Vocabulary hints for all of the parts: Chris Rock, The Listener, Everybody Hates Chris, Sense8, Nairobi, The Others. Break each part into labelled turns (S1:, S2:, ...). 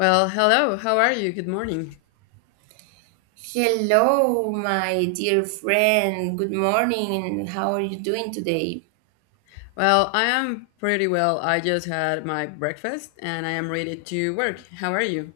S1: Well, hello. How are you? Good morning.
S2: Hello, my dear friend. Good morning. How are you doing today?
S1: Well, I am pretty well. I just had my breakfast and I am ready to work. How are you?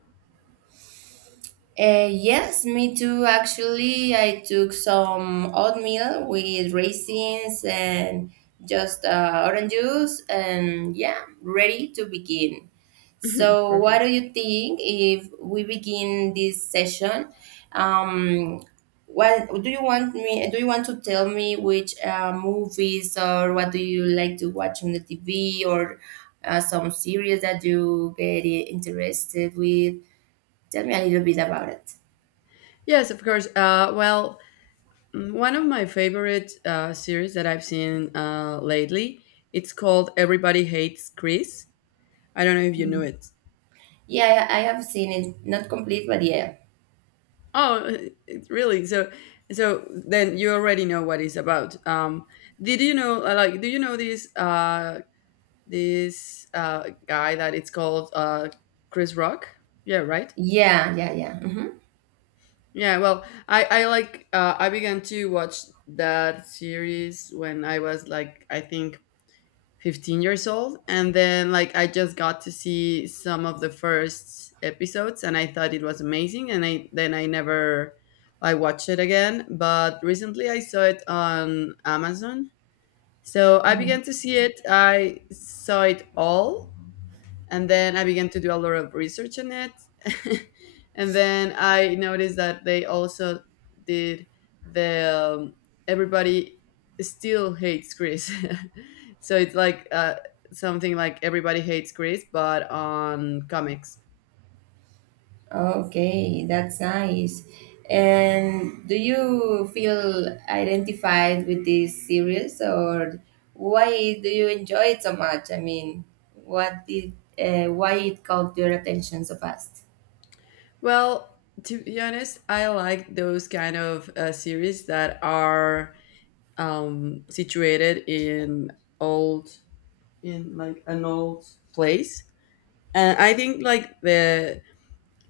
S2: Yes, me too. Actually, I took some oatmeal with raisins and just orange juice, and yeah, ready to begin. So, what
S1: Perfect.
S2: do you think if we begin this session? Um, what do you want me? Do you want to tell me which movies or what do you like to watch on the TV or some series that you get interested with? Tell me a little bit about it.
S1: Yes, of course. One of my favorite series that I've seen lately, it's called Everybody Hates Chris. I don't know if you knew
S2: Mhm.
S1: it.
S2: Yeah, I have seen it, not complete, but yeah,
S1: Oh, it's really so. So then you already know what it's about. Did you know? Like, do you know this this guy that it's called Chris Rock? Yeah, right.
S2: yeah, yeah, yeah.
S1: Yeah. Well, I like I began to watch that series when I was like I think 15 years old, and then like I just got to see some of the first episodes and I thought it was amazing and I then I never I watched it again, but recently I saw it on amazon, so I
S2: Hmm.
S1: began to see it, I saw it all, and then I began to do a lot of research on it. And then I noticed that they also did the everybody still hates Chris. So it's like something like everybody hates Chris, but on comics.
S2: Okay, that's nice. And do you feel identified with this series, or why do you enjoy it so much? I mean, what did why it caught your attention so fast?
S1: Well, to be honest, I like those kind of series that are situated in old, in like an old place. And I think like the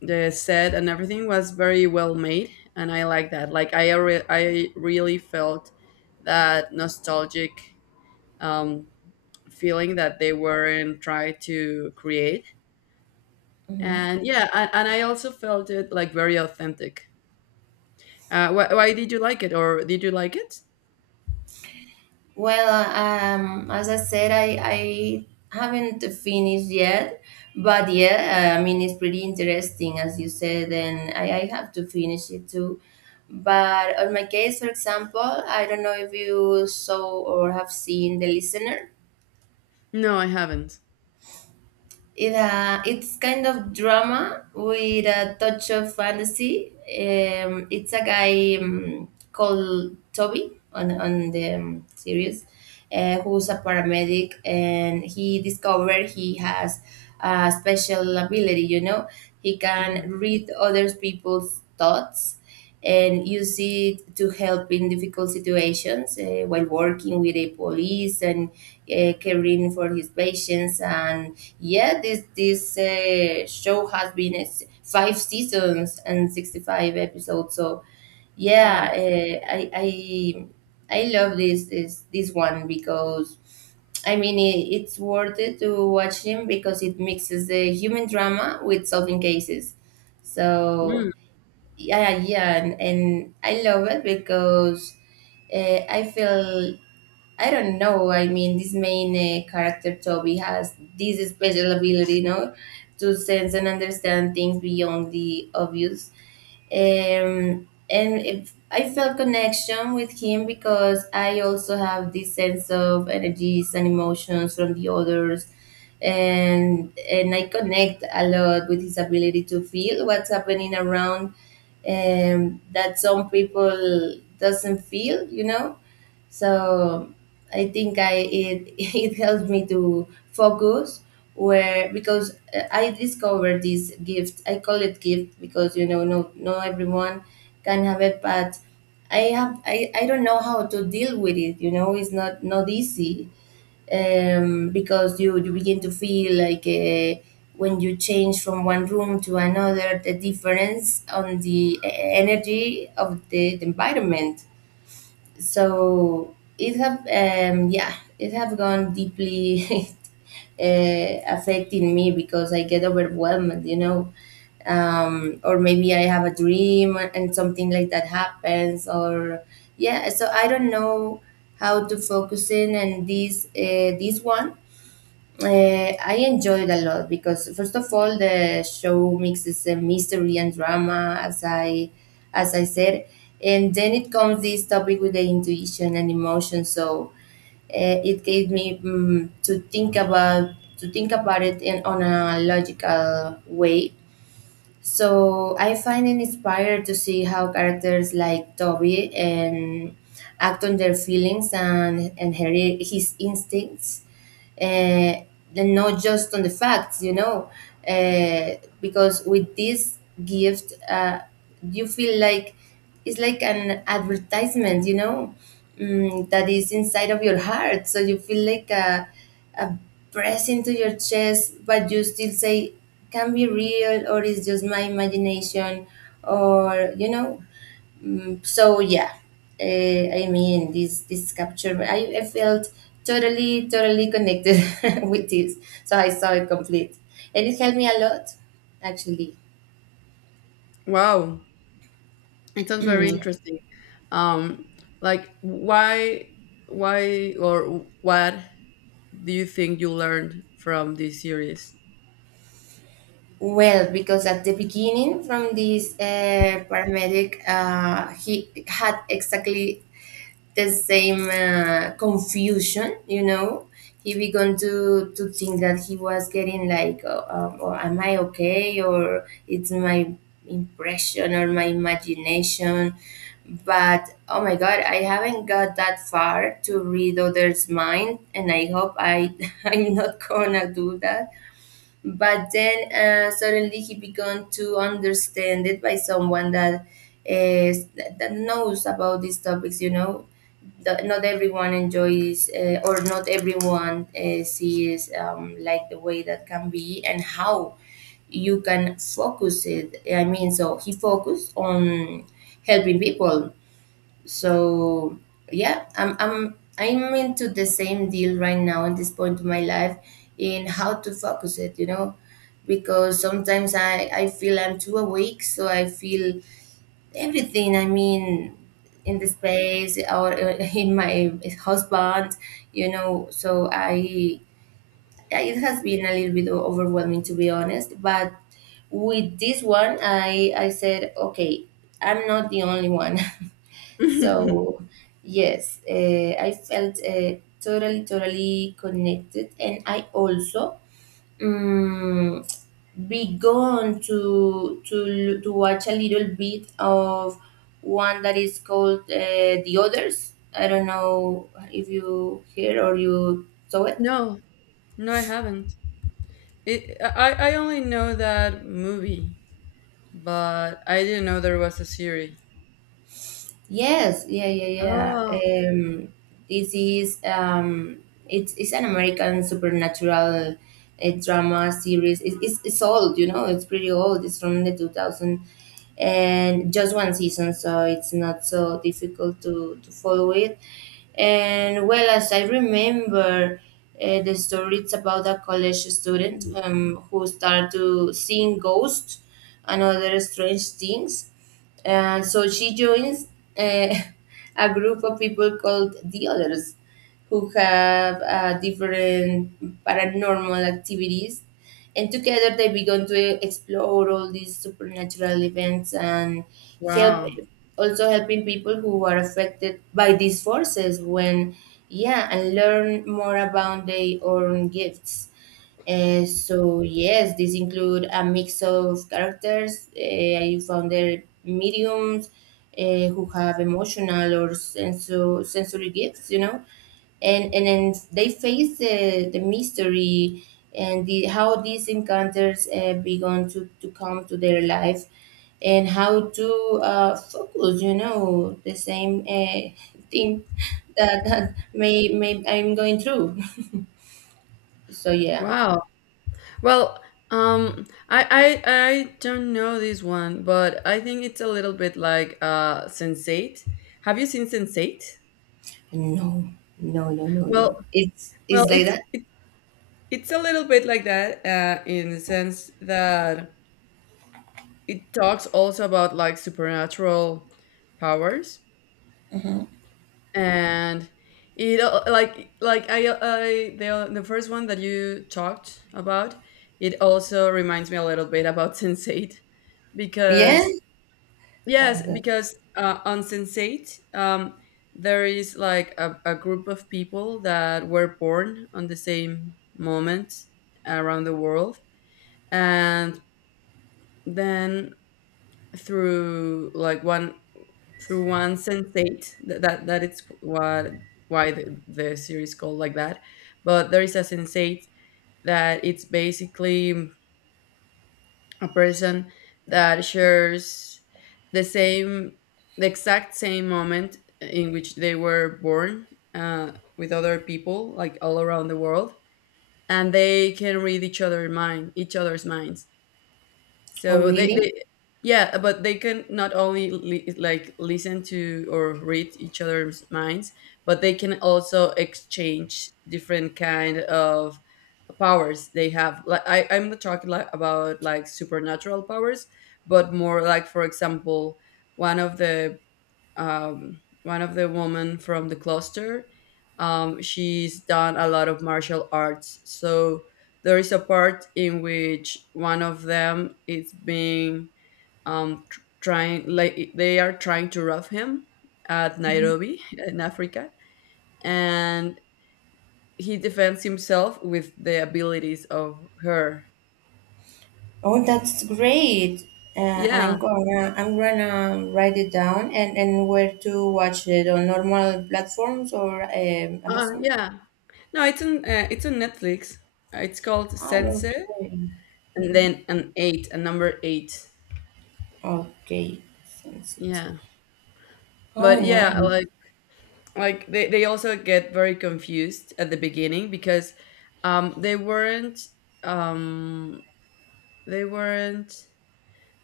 S1: the set and everything was very well made, and I like that, like I really felt that nostalgic um feeling that they weren't trying to create. And yeah, and I also felt it like very authentic. Why did you like it, or did you like it?
S2: Well, as I said, I haven't finished yet, but yeah, I mean, it's pretty interesting, as you said, and I have to finish it too. But on my case, for example, I don't know if you saw or have seen The Listener.
S1: No, I haven't.
S2: It's kind of drama with a touch of fantasy. It's a guy called Toby on, on the series, who's a paramedic, and he discovered he has a special ability. You know, he can
S1: Mhm.
S2: read other people's thoughts and use it to help in difficult situations while working with the police and caring for his patients. And yeah, this show has been five seasons and 65 episodes. So yeah,
S1: Wow.
S2: I love this one because I mean, it's worth it to watch him because it mixes the human drama with solving cases. So
S1: Mm.
S2: yeah, and I love it because I feel, I don't know. I mean, this main character Toby has this special ability, you know, to sense and understand things beyond the obvious. And if I felt connection with him because I also have this sense of energies and emotions from the others, and I connect a lot with his ability to feel what's happening around, that some people doesn't feel, you know. So I think I it it helped me to focus where because I discovered this gift. I call it gift because, you know, no, no, everyone can have it, but I don't know how to deal with it. You know, it's not easy because you begin to feel like when you change from one room to another, the difference on the energy of the environment. So it have gone deeply affecting me because I get overwhelmed. Or maybe I have a dream and something like that happens, or yeah, so I don't know how to focus in. And this one I enjoyed a lot because, first of all, the show mixes mystery and drama, as I said. And then it comes this topic with the intuition and emotion, so it gave me to think about, to think about it in on a logical way. So I find it inspired to see how characters like Toby and act on their feelings and his instincts, uh, and not just on the facts, you know, uh, because with this gift, you feel like it's like an advertisement, you know, that is inside of your heart. So you feel like a press into your chest, but you still say, can be real or it's just my imagination, or, you know. So, yeah, I mean, this capture, I felt totally, totally connected with this. So I saw it complete. And it helped me a lot, actually.
S1: Wow, it sounds very interesting. um like why or what do you think you learned from this series?
S2: Well, because at the beginning, from this paramedic, he had exactly the same confusion, you know. He began to think that he was getting like or am I okay, or it's my impression or my imagination. But oh my god, I haven't got that far to read others mind, and I hope I I'm not gonna do that. But then suddenly he began to understand it by someone that is, that knows about these topics, you know. That not everyone enjoys or not everyone sees, like the way that can be and how you can focus it. I mean, so he focused on helping people. So yeah, I'm into the same deal right now at this point of my life, in how to focus it, you know. Because sometimes I feel I'm too awake, so I feel everything, I mean, in the space or in my husband, you know. So it has been a little bit overwhelming, to be honest, but with this one, I said, okay, I'm not the only one. So, yes, I felt totally, totally connected, and I also um, began to watch a little bit of one that is called The Others. I don't know if you hear or you saw it.
S1: No, no, I haven't. It, I only know that movie, but I didn't know there was a series.
S2: Yes, yeah, yeah,
S1: Oh,
S2: yeah. Um, this is it's an American supernatural drama series. It's old, you know. It's pretty old. It's from the 2000, and just one season, so it's not so difficult to follow it. And well, as I remember, the story it's about a college student who start to seeing ghosts and other strange things, and so she joins uh, a group of people called The Others who have different paranormal activities. And together they began to explore all these supernatural events and help
S1: wow.
S2: also helping people who are affected by these forces when, yeah, and learn more about their own gifts. So yes, these include a mix of characters. I found their mediums who have emotional or sensory gifts, you know, and then they face the mystery and the, how these encounters begun to come to their life and how to focus, you know, the same thing that may I'm going through. So yeah.
S1: Wow. Well, I don't know this one, but I think it's a little bit like Sense8. Have you seen Sense8?
S2: No, no, no, no,
S1: Well,
S2: no. It's
S1: well,
S2: it's like
S1: it's,
S2: that.
S1: it, it's a little bit like that in the sense that it talks also about like supernatural powers. And it al- like I the first one that you talked about, it also reminds me a little bit about sensate
S2: Yeah.
S1: because yes,
S2: That,
S1: because on sensate there is like a group of people that were born on the same moment around the world, and then through like one, through one sensate that that it's what why the series called like that. But there is a sensate that it's basically a person that shares the same, the exact same moment in which they were born, uh, with other people like all around the world. And they can read each other's minds,
S2: oh,
S1: so they,
S2: really?
S1: they. Yeah, but they can not only like listen to or read each other's minds, but they can also exchange different kind of powers they have. Like I'm not talking like about like supernatural powers, but more like for example, one of the one of the women from the cluster. She's done a lot of martial arts. So there is a part in which one of them is being trying, like they are trying to rob him at Nairobi in Africa, and he defends himself with the abilities of her.
S2: Oh, that's great. I'm
S1: Yeah,
S2: gonna I'm gonna write it down, and where to watch it on normal platforms or Amazon.
S1: yeah. No, it's on Netflix. It's called Sense,
S2: Oh, okay.
S1: and
S2: Hmm.
S1: then an eight, a number eight.
S2: Okay, sense it.
S1: Yeah.
S2: Oh,
S1: But yeah,
S2: nice.
S1: like they also get very confused at the beginning because um they weren't um they weren't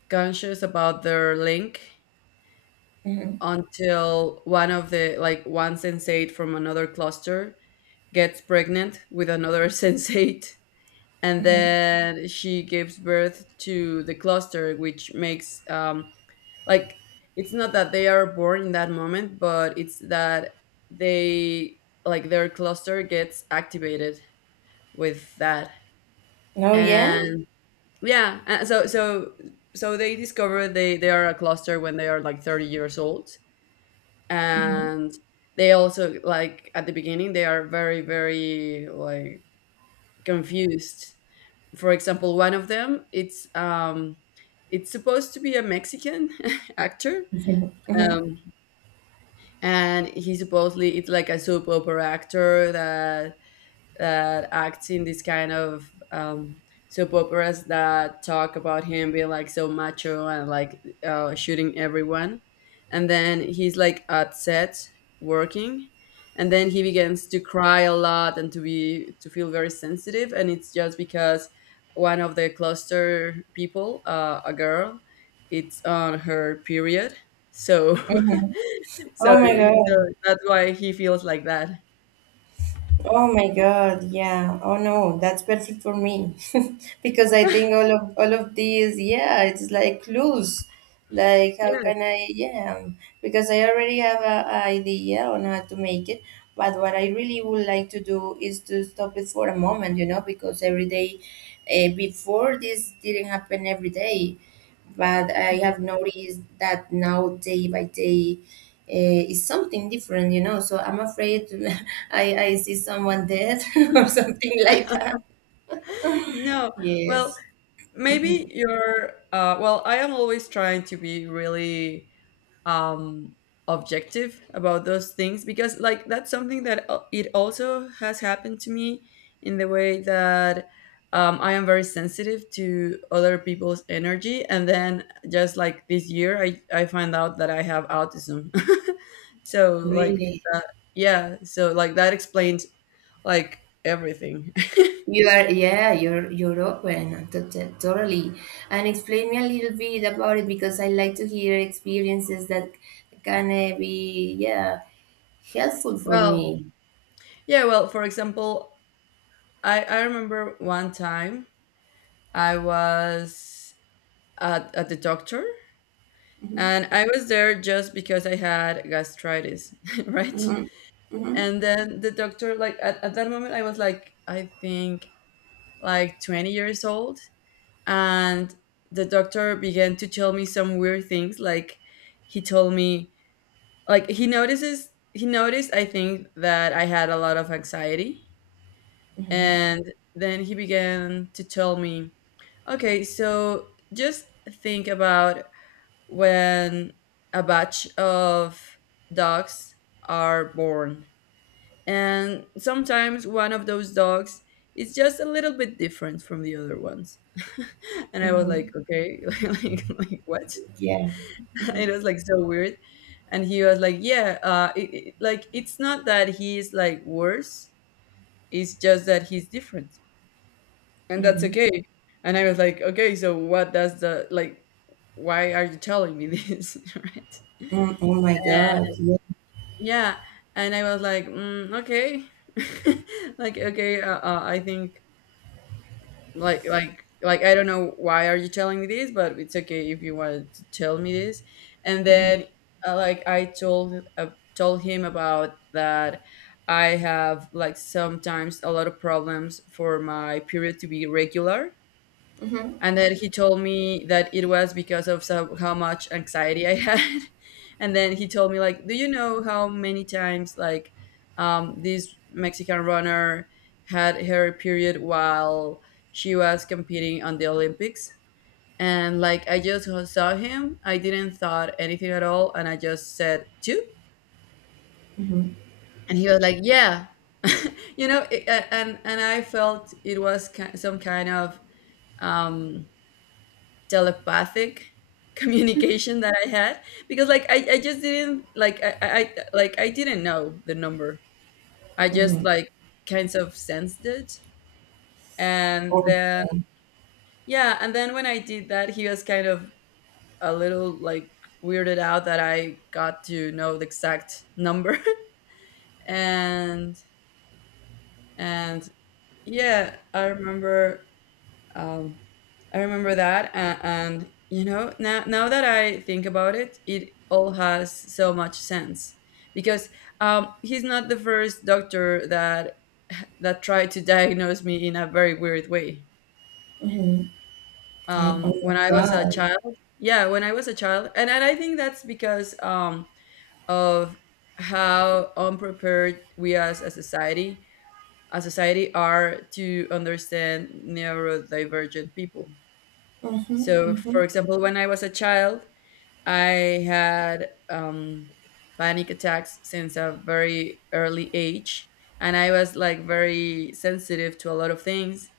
S1: conscious about their link
S2: Mm-hmm.
S1: until one of the, like one sensate from another cluster gets pregnant with another sensate, and
S2: Mm-hmm.
S1: then she gives birth to the cluster, which makes like it's not that they are born in that moment, but it's that they, like their cluster gets activated with that.
S2: Oh, yeah.
S1: And yeah, so they discover they are a cluster when they are like 30 years old.
S2: Mm-hmm.
S1: And they also, like at the beginning, they are very very like confused. For example, one of them it's supposed to be a mexican actor,
S2: Mm-hmm.
S1: um and he supposedly it's like a soap opera actor that acts in this kind of soap operas that talk about him being like so macho, and like shooting everyone. And then he's like at set working, and then he begins to cry a lot and to be to feel very sensitive. And it's just because one of the cluster people, a girl, it's on her period. So, so,
S2: Oh my
S1: so
S2: God.
S1: that's why he feels like that.
S2: Oh my God, yeah. Oh no, that's perfect for me because I think all of these, yeah, it's like clues. Like how can I, yeah, because I already have a idea on how to make it, but what I really would like to do is to stop it for a moment, you know. Because every day, before this didn't happen every day, but I
S1: Yeah.
S2: have noticed that now, day by day, is something different, you know. So I'm afraid I see someone dead or something like that.
S1: No, well,
S2: Yes,
S1: maybe you're. Well, I am always trying to be really um, objective about those things because, like, that's something that it also has happened to me in the way that I am very sensitive to other people's energy, and then just like this year, I find out that I have autism. So like
S2: really.
S1: that, yeah. So like that explains like everything.
S2: You are, yeah, you're open totally. And explain me a little bit about it because I like to hear experiences that can be, yeah, helpful for
S1: Well,
S2: me.
S1: yeah, well, for example, I remember one time I was at the doctor, and I was there just because I had gastritis, right? And then the doctor, like at that moment, I was like, I think like 20 years old. And the doctor began to tell me some weird things. Like he told me, like he noticed, I think, that I had a lot of anxiety.
S2: Mhm.
S1: And then he began to tell me, okay, so just think about when a batch of dogs are born. And sometimes one of those dogs is just a little bit different from the other ones. And I was like,
S2: Mhm.
S1: okay, like what?
S2: Yeah.
S1: It
S2: Mhm.
S1: was like so weird. And he was like, yeah, like it's not that he's like worse, it's just that he's different. And that's
S2: Mhm.
S1: okay. And I was like, okay, so what does the like? Why are you telling me this, right?
S2: Mm. Oh my God.
S1: And
S2: Yeah.
S1: yeah, and I was like, mm, okay, like okay, I think like I don't know why are you telling me this, but it's okay if you want to tell me this. And then like I told told him about that. I have like sometimes a lot of problems for my period to be regular.
S2: Mhm.
S1: And then he told me that it was because of so, how much anxiety I had. And then he told me like, "Do you know how many times like this Mexican runner had her period while she was competing on the Olympics?" And like I just saw him, I didn't thought anything at all, and I just said two,
S2: Mhm.
S1: and he was like, "Yeah." You know, and I felt it was some kind of um telepathic communication that I had because like I just didn't like I- like I didn't know the number. I just
S2: Mhm.
S1: like kind of sensed it. And
S2: Oh.
S1: then yeah, and then when I did that, he was kind of a little like weirded out that I got to know the exact number. and and yeah, I remember. Um, I remember that, and you know, now that I think about it, it all has so much sense because he's not the first doctor that tried to diagnose me in a very weird way.
S2: Mhm. I, oh my
S1: When I was a
S2: God.
S1: child, yeah, when I was a child, and I think that's because of how unprepared we as a society, are to understand neurodivergent people. So,
S2: Mhm,
S1: for example, when I was a child, I had panic attacks since a very early age, and I was like very sensitive to a lot of things.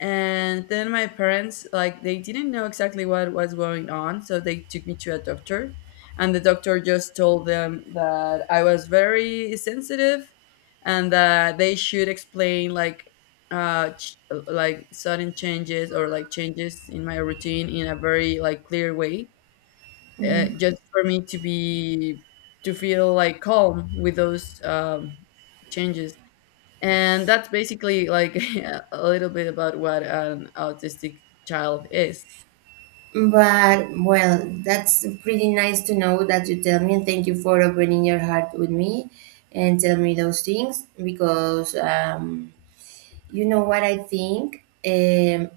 S1: And then my parents, like, they didn't know exactly what was going on, so they took me to a doctor. And the doctor just told them that I was very sensitive, and that they should explain, like, uh ch- like sudden changes or like changes in my routine in a very like clear way,
S2: mhm.
S1: just for me to be to feel like calm with those changes. And that's basically like a little bit about what an autistic child is.
S2: But well, that's pretty nice to know that you tell me, and thank you for opening your heart with me and tell me those things because, you know what I think.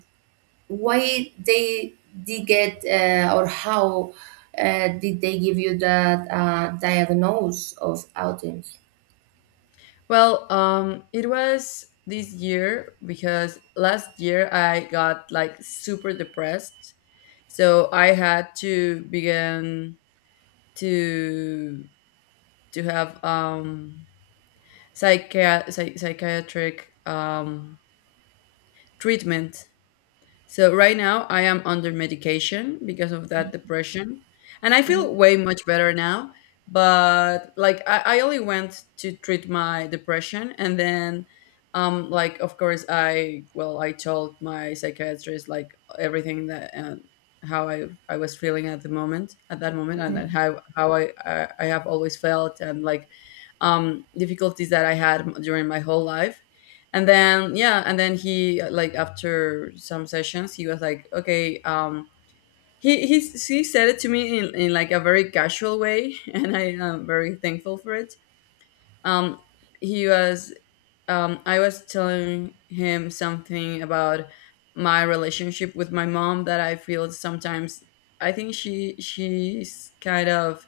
S2: Why they did get, or how did they give you that diagnose of autism?
S1: Well, it was this year because last year I got like super depressed. So I had to begin to to have psychiatric treatment. So right now I am under medication because of that depression. And I
S2: Mhm,
S1: feel way much better now. But like I only went to treat my depression. And then like, of course, I, well, I told my psychiatrist like everything that, how I was feeling at that moment, and
S2: mhm,
S1: then how I have always felt, and like difficulties that I had during my whole life. And then, yeah, and then he, like, after some sessions, he was like, okay, he said it to me in like a very casual way and I am very thankful for it. um he was I was telling him something about my relationship with my mom, that I feel sometimes I think she's kind of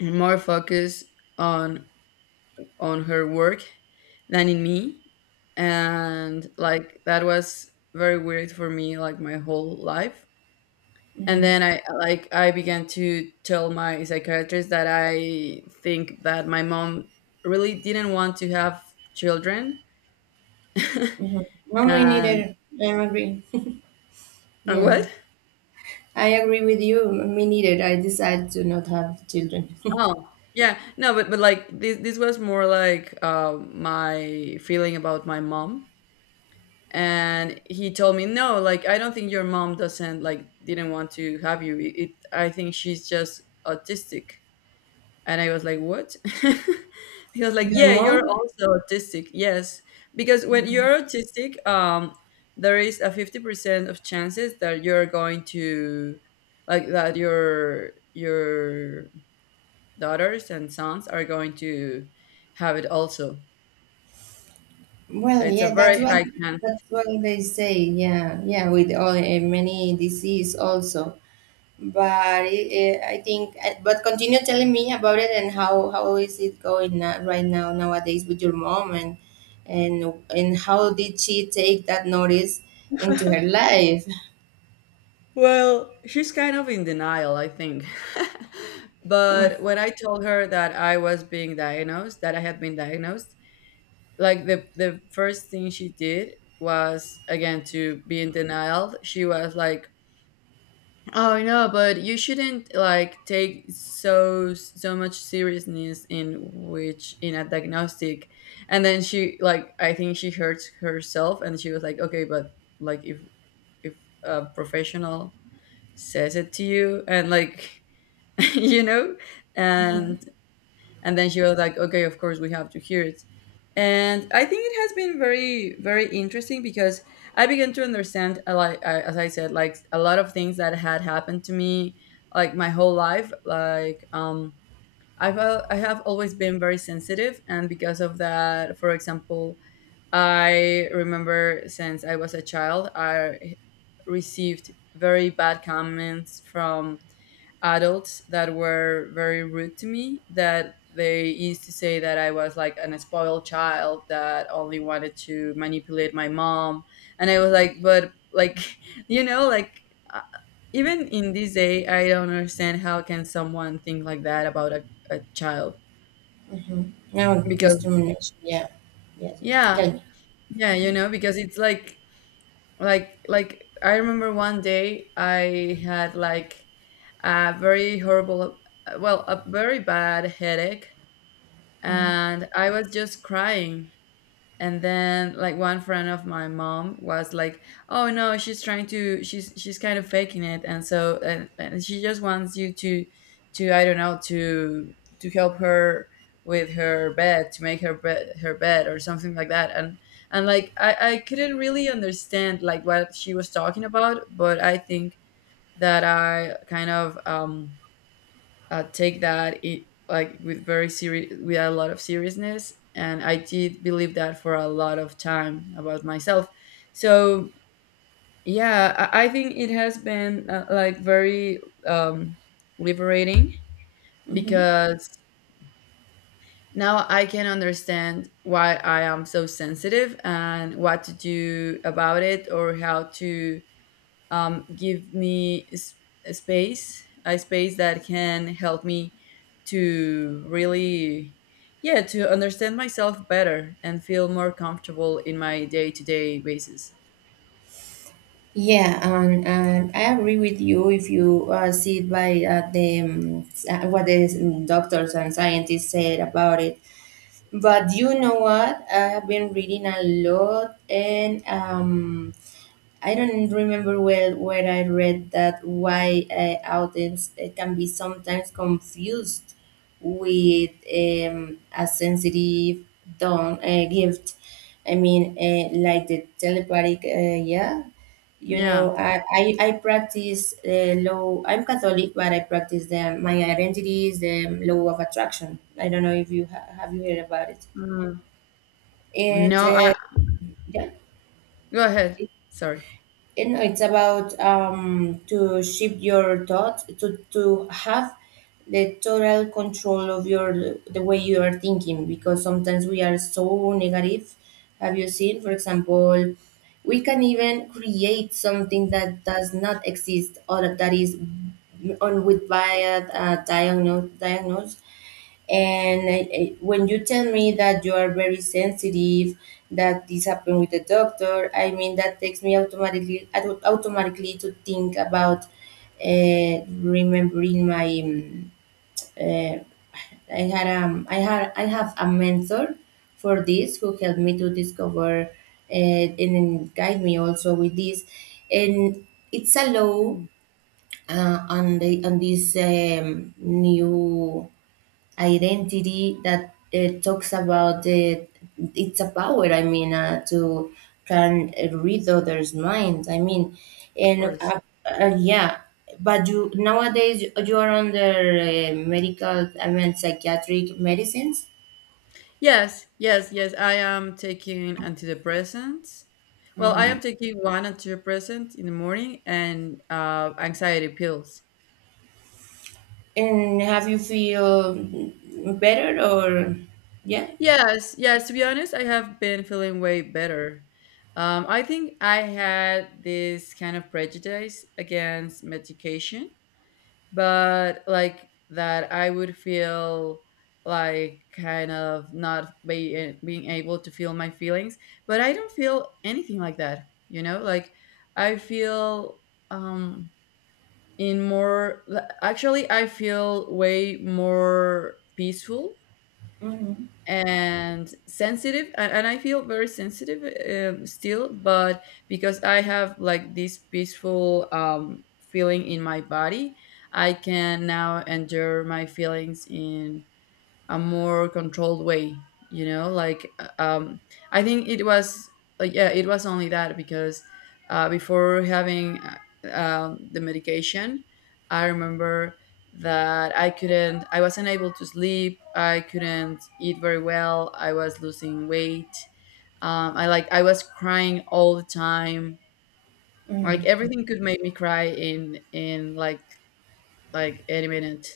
S1: more focused on, her work than in me. And like that was very weird for me, like, my whole life. And
S2: mhm,
S1: then I began to tell my psychiatrist that I think that my mom really didn't want to have children.
S2: mhm. No, me
S1: And
S2: neither. I agree. Yeah.
S1: what?
S2: I agree with you. Me neither. I decided to not have children.
S1: Oh, yeah, no, but like this was more like, my feeling about my mom. And he told me, no, like, I don't think your mom doesn't like didn't want to have you, it— I think she's just autistic. And I was like, what? He was like,
S2: Your
S1: yeah, you're
S2: mom?
S1: also autistic, yes, because when you're autistic, there is a 50% of chances that you're going to, like, that your daughters and sons are going to have it also. So
S2: Well,
S1: it's a
S2: yeah,
S1: very high chance.
S2: that's what they say. Yeah, yeah, with all many disease also. But it, I think, but continue telling me about it and how is it going right now nowadays with your mom and and and how did she take that notice into her life?
S1: Well, she's kind of in denial, I think.
S2: Mm,
S1: But when I told her that I was being diagnosed, that I had been diagnosed, like, the first thing she did was again to be in denial. She was like, "Oh no, but you shouldn't like take so much seriousness in which in a diagnostic." And then she, like, I think she hurt herself and she was like, "Okay, but like if if a professional says it to you and like you know."
S2: mhm,
S1: And and then she was like, okay, of course we have to hear it. And I think it has been very very interesting because I began to understand, like, as I said, like a lot of things that had happened to me, like, my whole life, like I have always been very sensitive. And because of that, for example, I remember since I was a child, I received very bad comments from adults that were very rude to me, that they used to say that I was like an spoiled child that only wanted to manipulate my mom. And I was like, but like you know, like, uh, even in this day I don't understand how can someone think like that about a child.
S2: mhm. No
S1: Because
S2: discrimination. Yeah, yes, yes.
S1: yeah,
S2: Tell
S1: yeah, you know, because it's like, I remember one day I had like a very horrible, well, a very bad headache,
S2: me.
S1: and I was just crying. And then, like, one friend of my mom was like, oh no, she's trying to, she's kind of faking it, and so and she just wants you to, I don't know, to help her with her bed, to make her bed or something like that. And, like, I couldn't really understand like what she was talking about, but I think that I kind of take that it like with very serious, with a lot of seriousness, and I did believe that for a lot of time about myself. So yeah, I think it has been, like, very um, liberating,
S2: Mhm.
S1: because now I can understand why I am so sensitive and what to do about it, or how to, give me a space that can help me to really, yeah, to understand myself better and feel more comfortable in my day to day basis.
S2: Yeah, and I agree with you if you see it by what the doctors and scientists said about it. But you know what? I have been reading a lot, and I don't remember well where I read that why audience can be sometimes confused with a sensitive don gift. I mean, like the telepathic, yeah. You know,
S1: Yeah.
S2: I practice law. I'm Catholic, but I practice my identity is the law of attraction. I don't know if you have you heard about it.
S1: Mm. No,
S2: It
S1: I,
S2: uh, yeah.
S1: go ahead. Sorry.
S2: You know, it's about to shift your thoughts to have the total control of your the way you are thinking, because sometimes we are so negative. Have you seen, for example, we can even create something that does not exist or that is on with by a diagnose. And I, when you tell me that you are very sensitive, that this happened with the doctor, I mean, that takes me automatically automatically to think about, remembering my. Uh, I have a mentor for this who helped me to discover, and guide me also with this, and it's a law
S1: Mm,
S2: on this new identity that talks about the it's a power, I mean, to can read others minds, I mean,
S1: of
S2: and
S1: course.
S2: yeah. But you, nowadays you are under medical, I mean, psychiatric medicines.
S1: Yes, yes, yes. I am taking antidepressants. Well, I am taking one antidepressant in the morning and anxiety pills.
S2: And have you feel better, or yeah?
S1: Yes, yes. To be honest, I have been feeling way better. I think I had this kind of prejudice against medication, but like that, I would feel like kind of not being able to feel my feelings. But I don't feel anything like that. You know, like, I feel um, in more. Actually, I feel way more peaceful
S2: Mhm.
S1: and sensitive and I feel very sensitive, still, but because I have like this peaceful feeling in my body, I can now endure my feelings in a more controlled way, you know, like, I think it was, like, yeah, it was only that, because before having, the medication, I remember that I couldn't, I wasn't able to sleep, I couldn't eat very well, I was losing weight, I, like, I was crying all the time, like
S2: Mhm.
S1: everything could make me cry in any minute.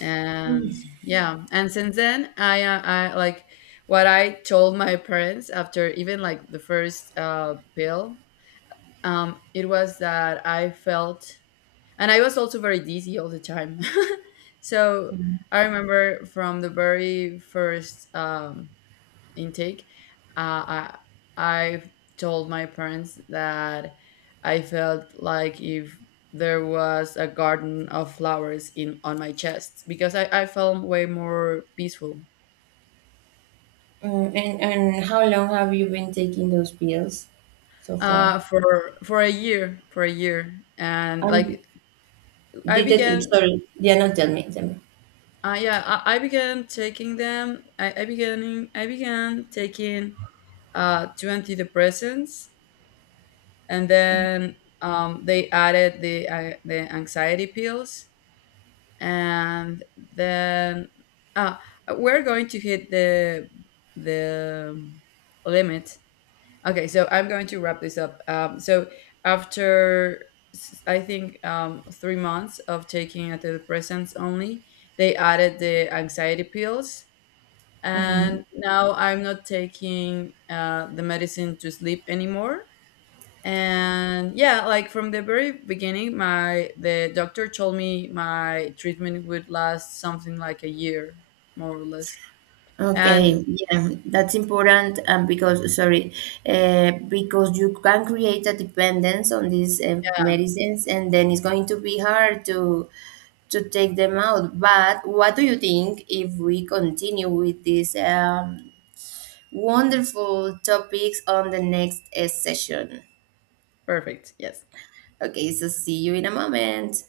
S1: And
S2: Mm.
S1: yeah, and since then, I like what I told my parents after, even like the first pill, it was that I felt. And I was also very dizzy all the time so I remember from the very first intake, uh, I I told my parents that I felt like if there was a garden of flowers in on my chest because I felt way more peaceful.
S2: And how long have you been taking those pills so far?
S1: For a year, and
S2: And
S1: like i
S2: I'm
S1: began
S2: sorry, yeah, no, tell me, tell me.
S1: uh yeah, I began taking them I began taking two antidepressants. And then they added the anxiety pills. And then, ah, we're going to hit the limit. Okay, so I'm going to wrap this up. So after I think 3 months of taking antidepressants only, they added the anxiety pills,
S2: Mhm.
S1: and now I'm not taking the medicine to sleep anymore. And yeah, like from the very beginning, my the doctor told me my treatment would last something like a year, more or less. And
S2: Okay, yeah, that's important. Because, sorry, because you can create a dependence on these medicines, and then it's going to be hard to take them out. But what do you think if we continue with these wonderful topics on the next session?
S1: perfect, yes.
S2: Okay, so see you in a moment.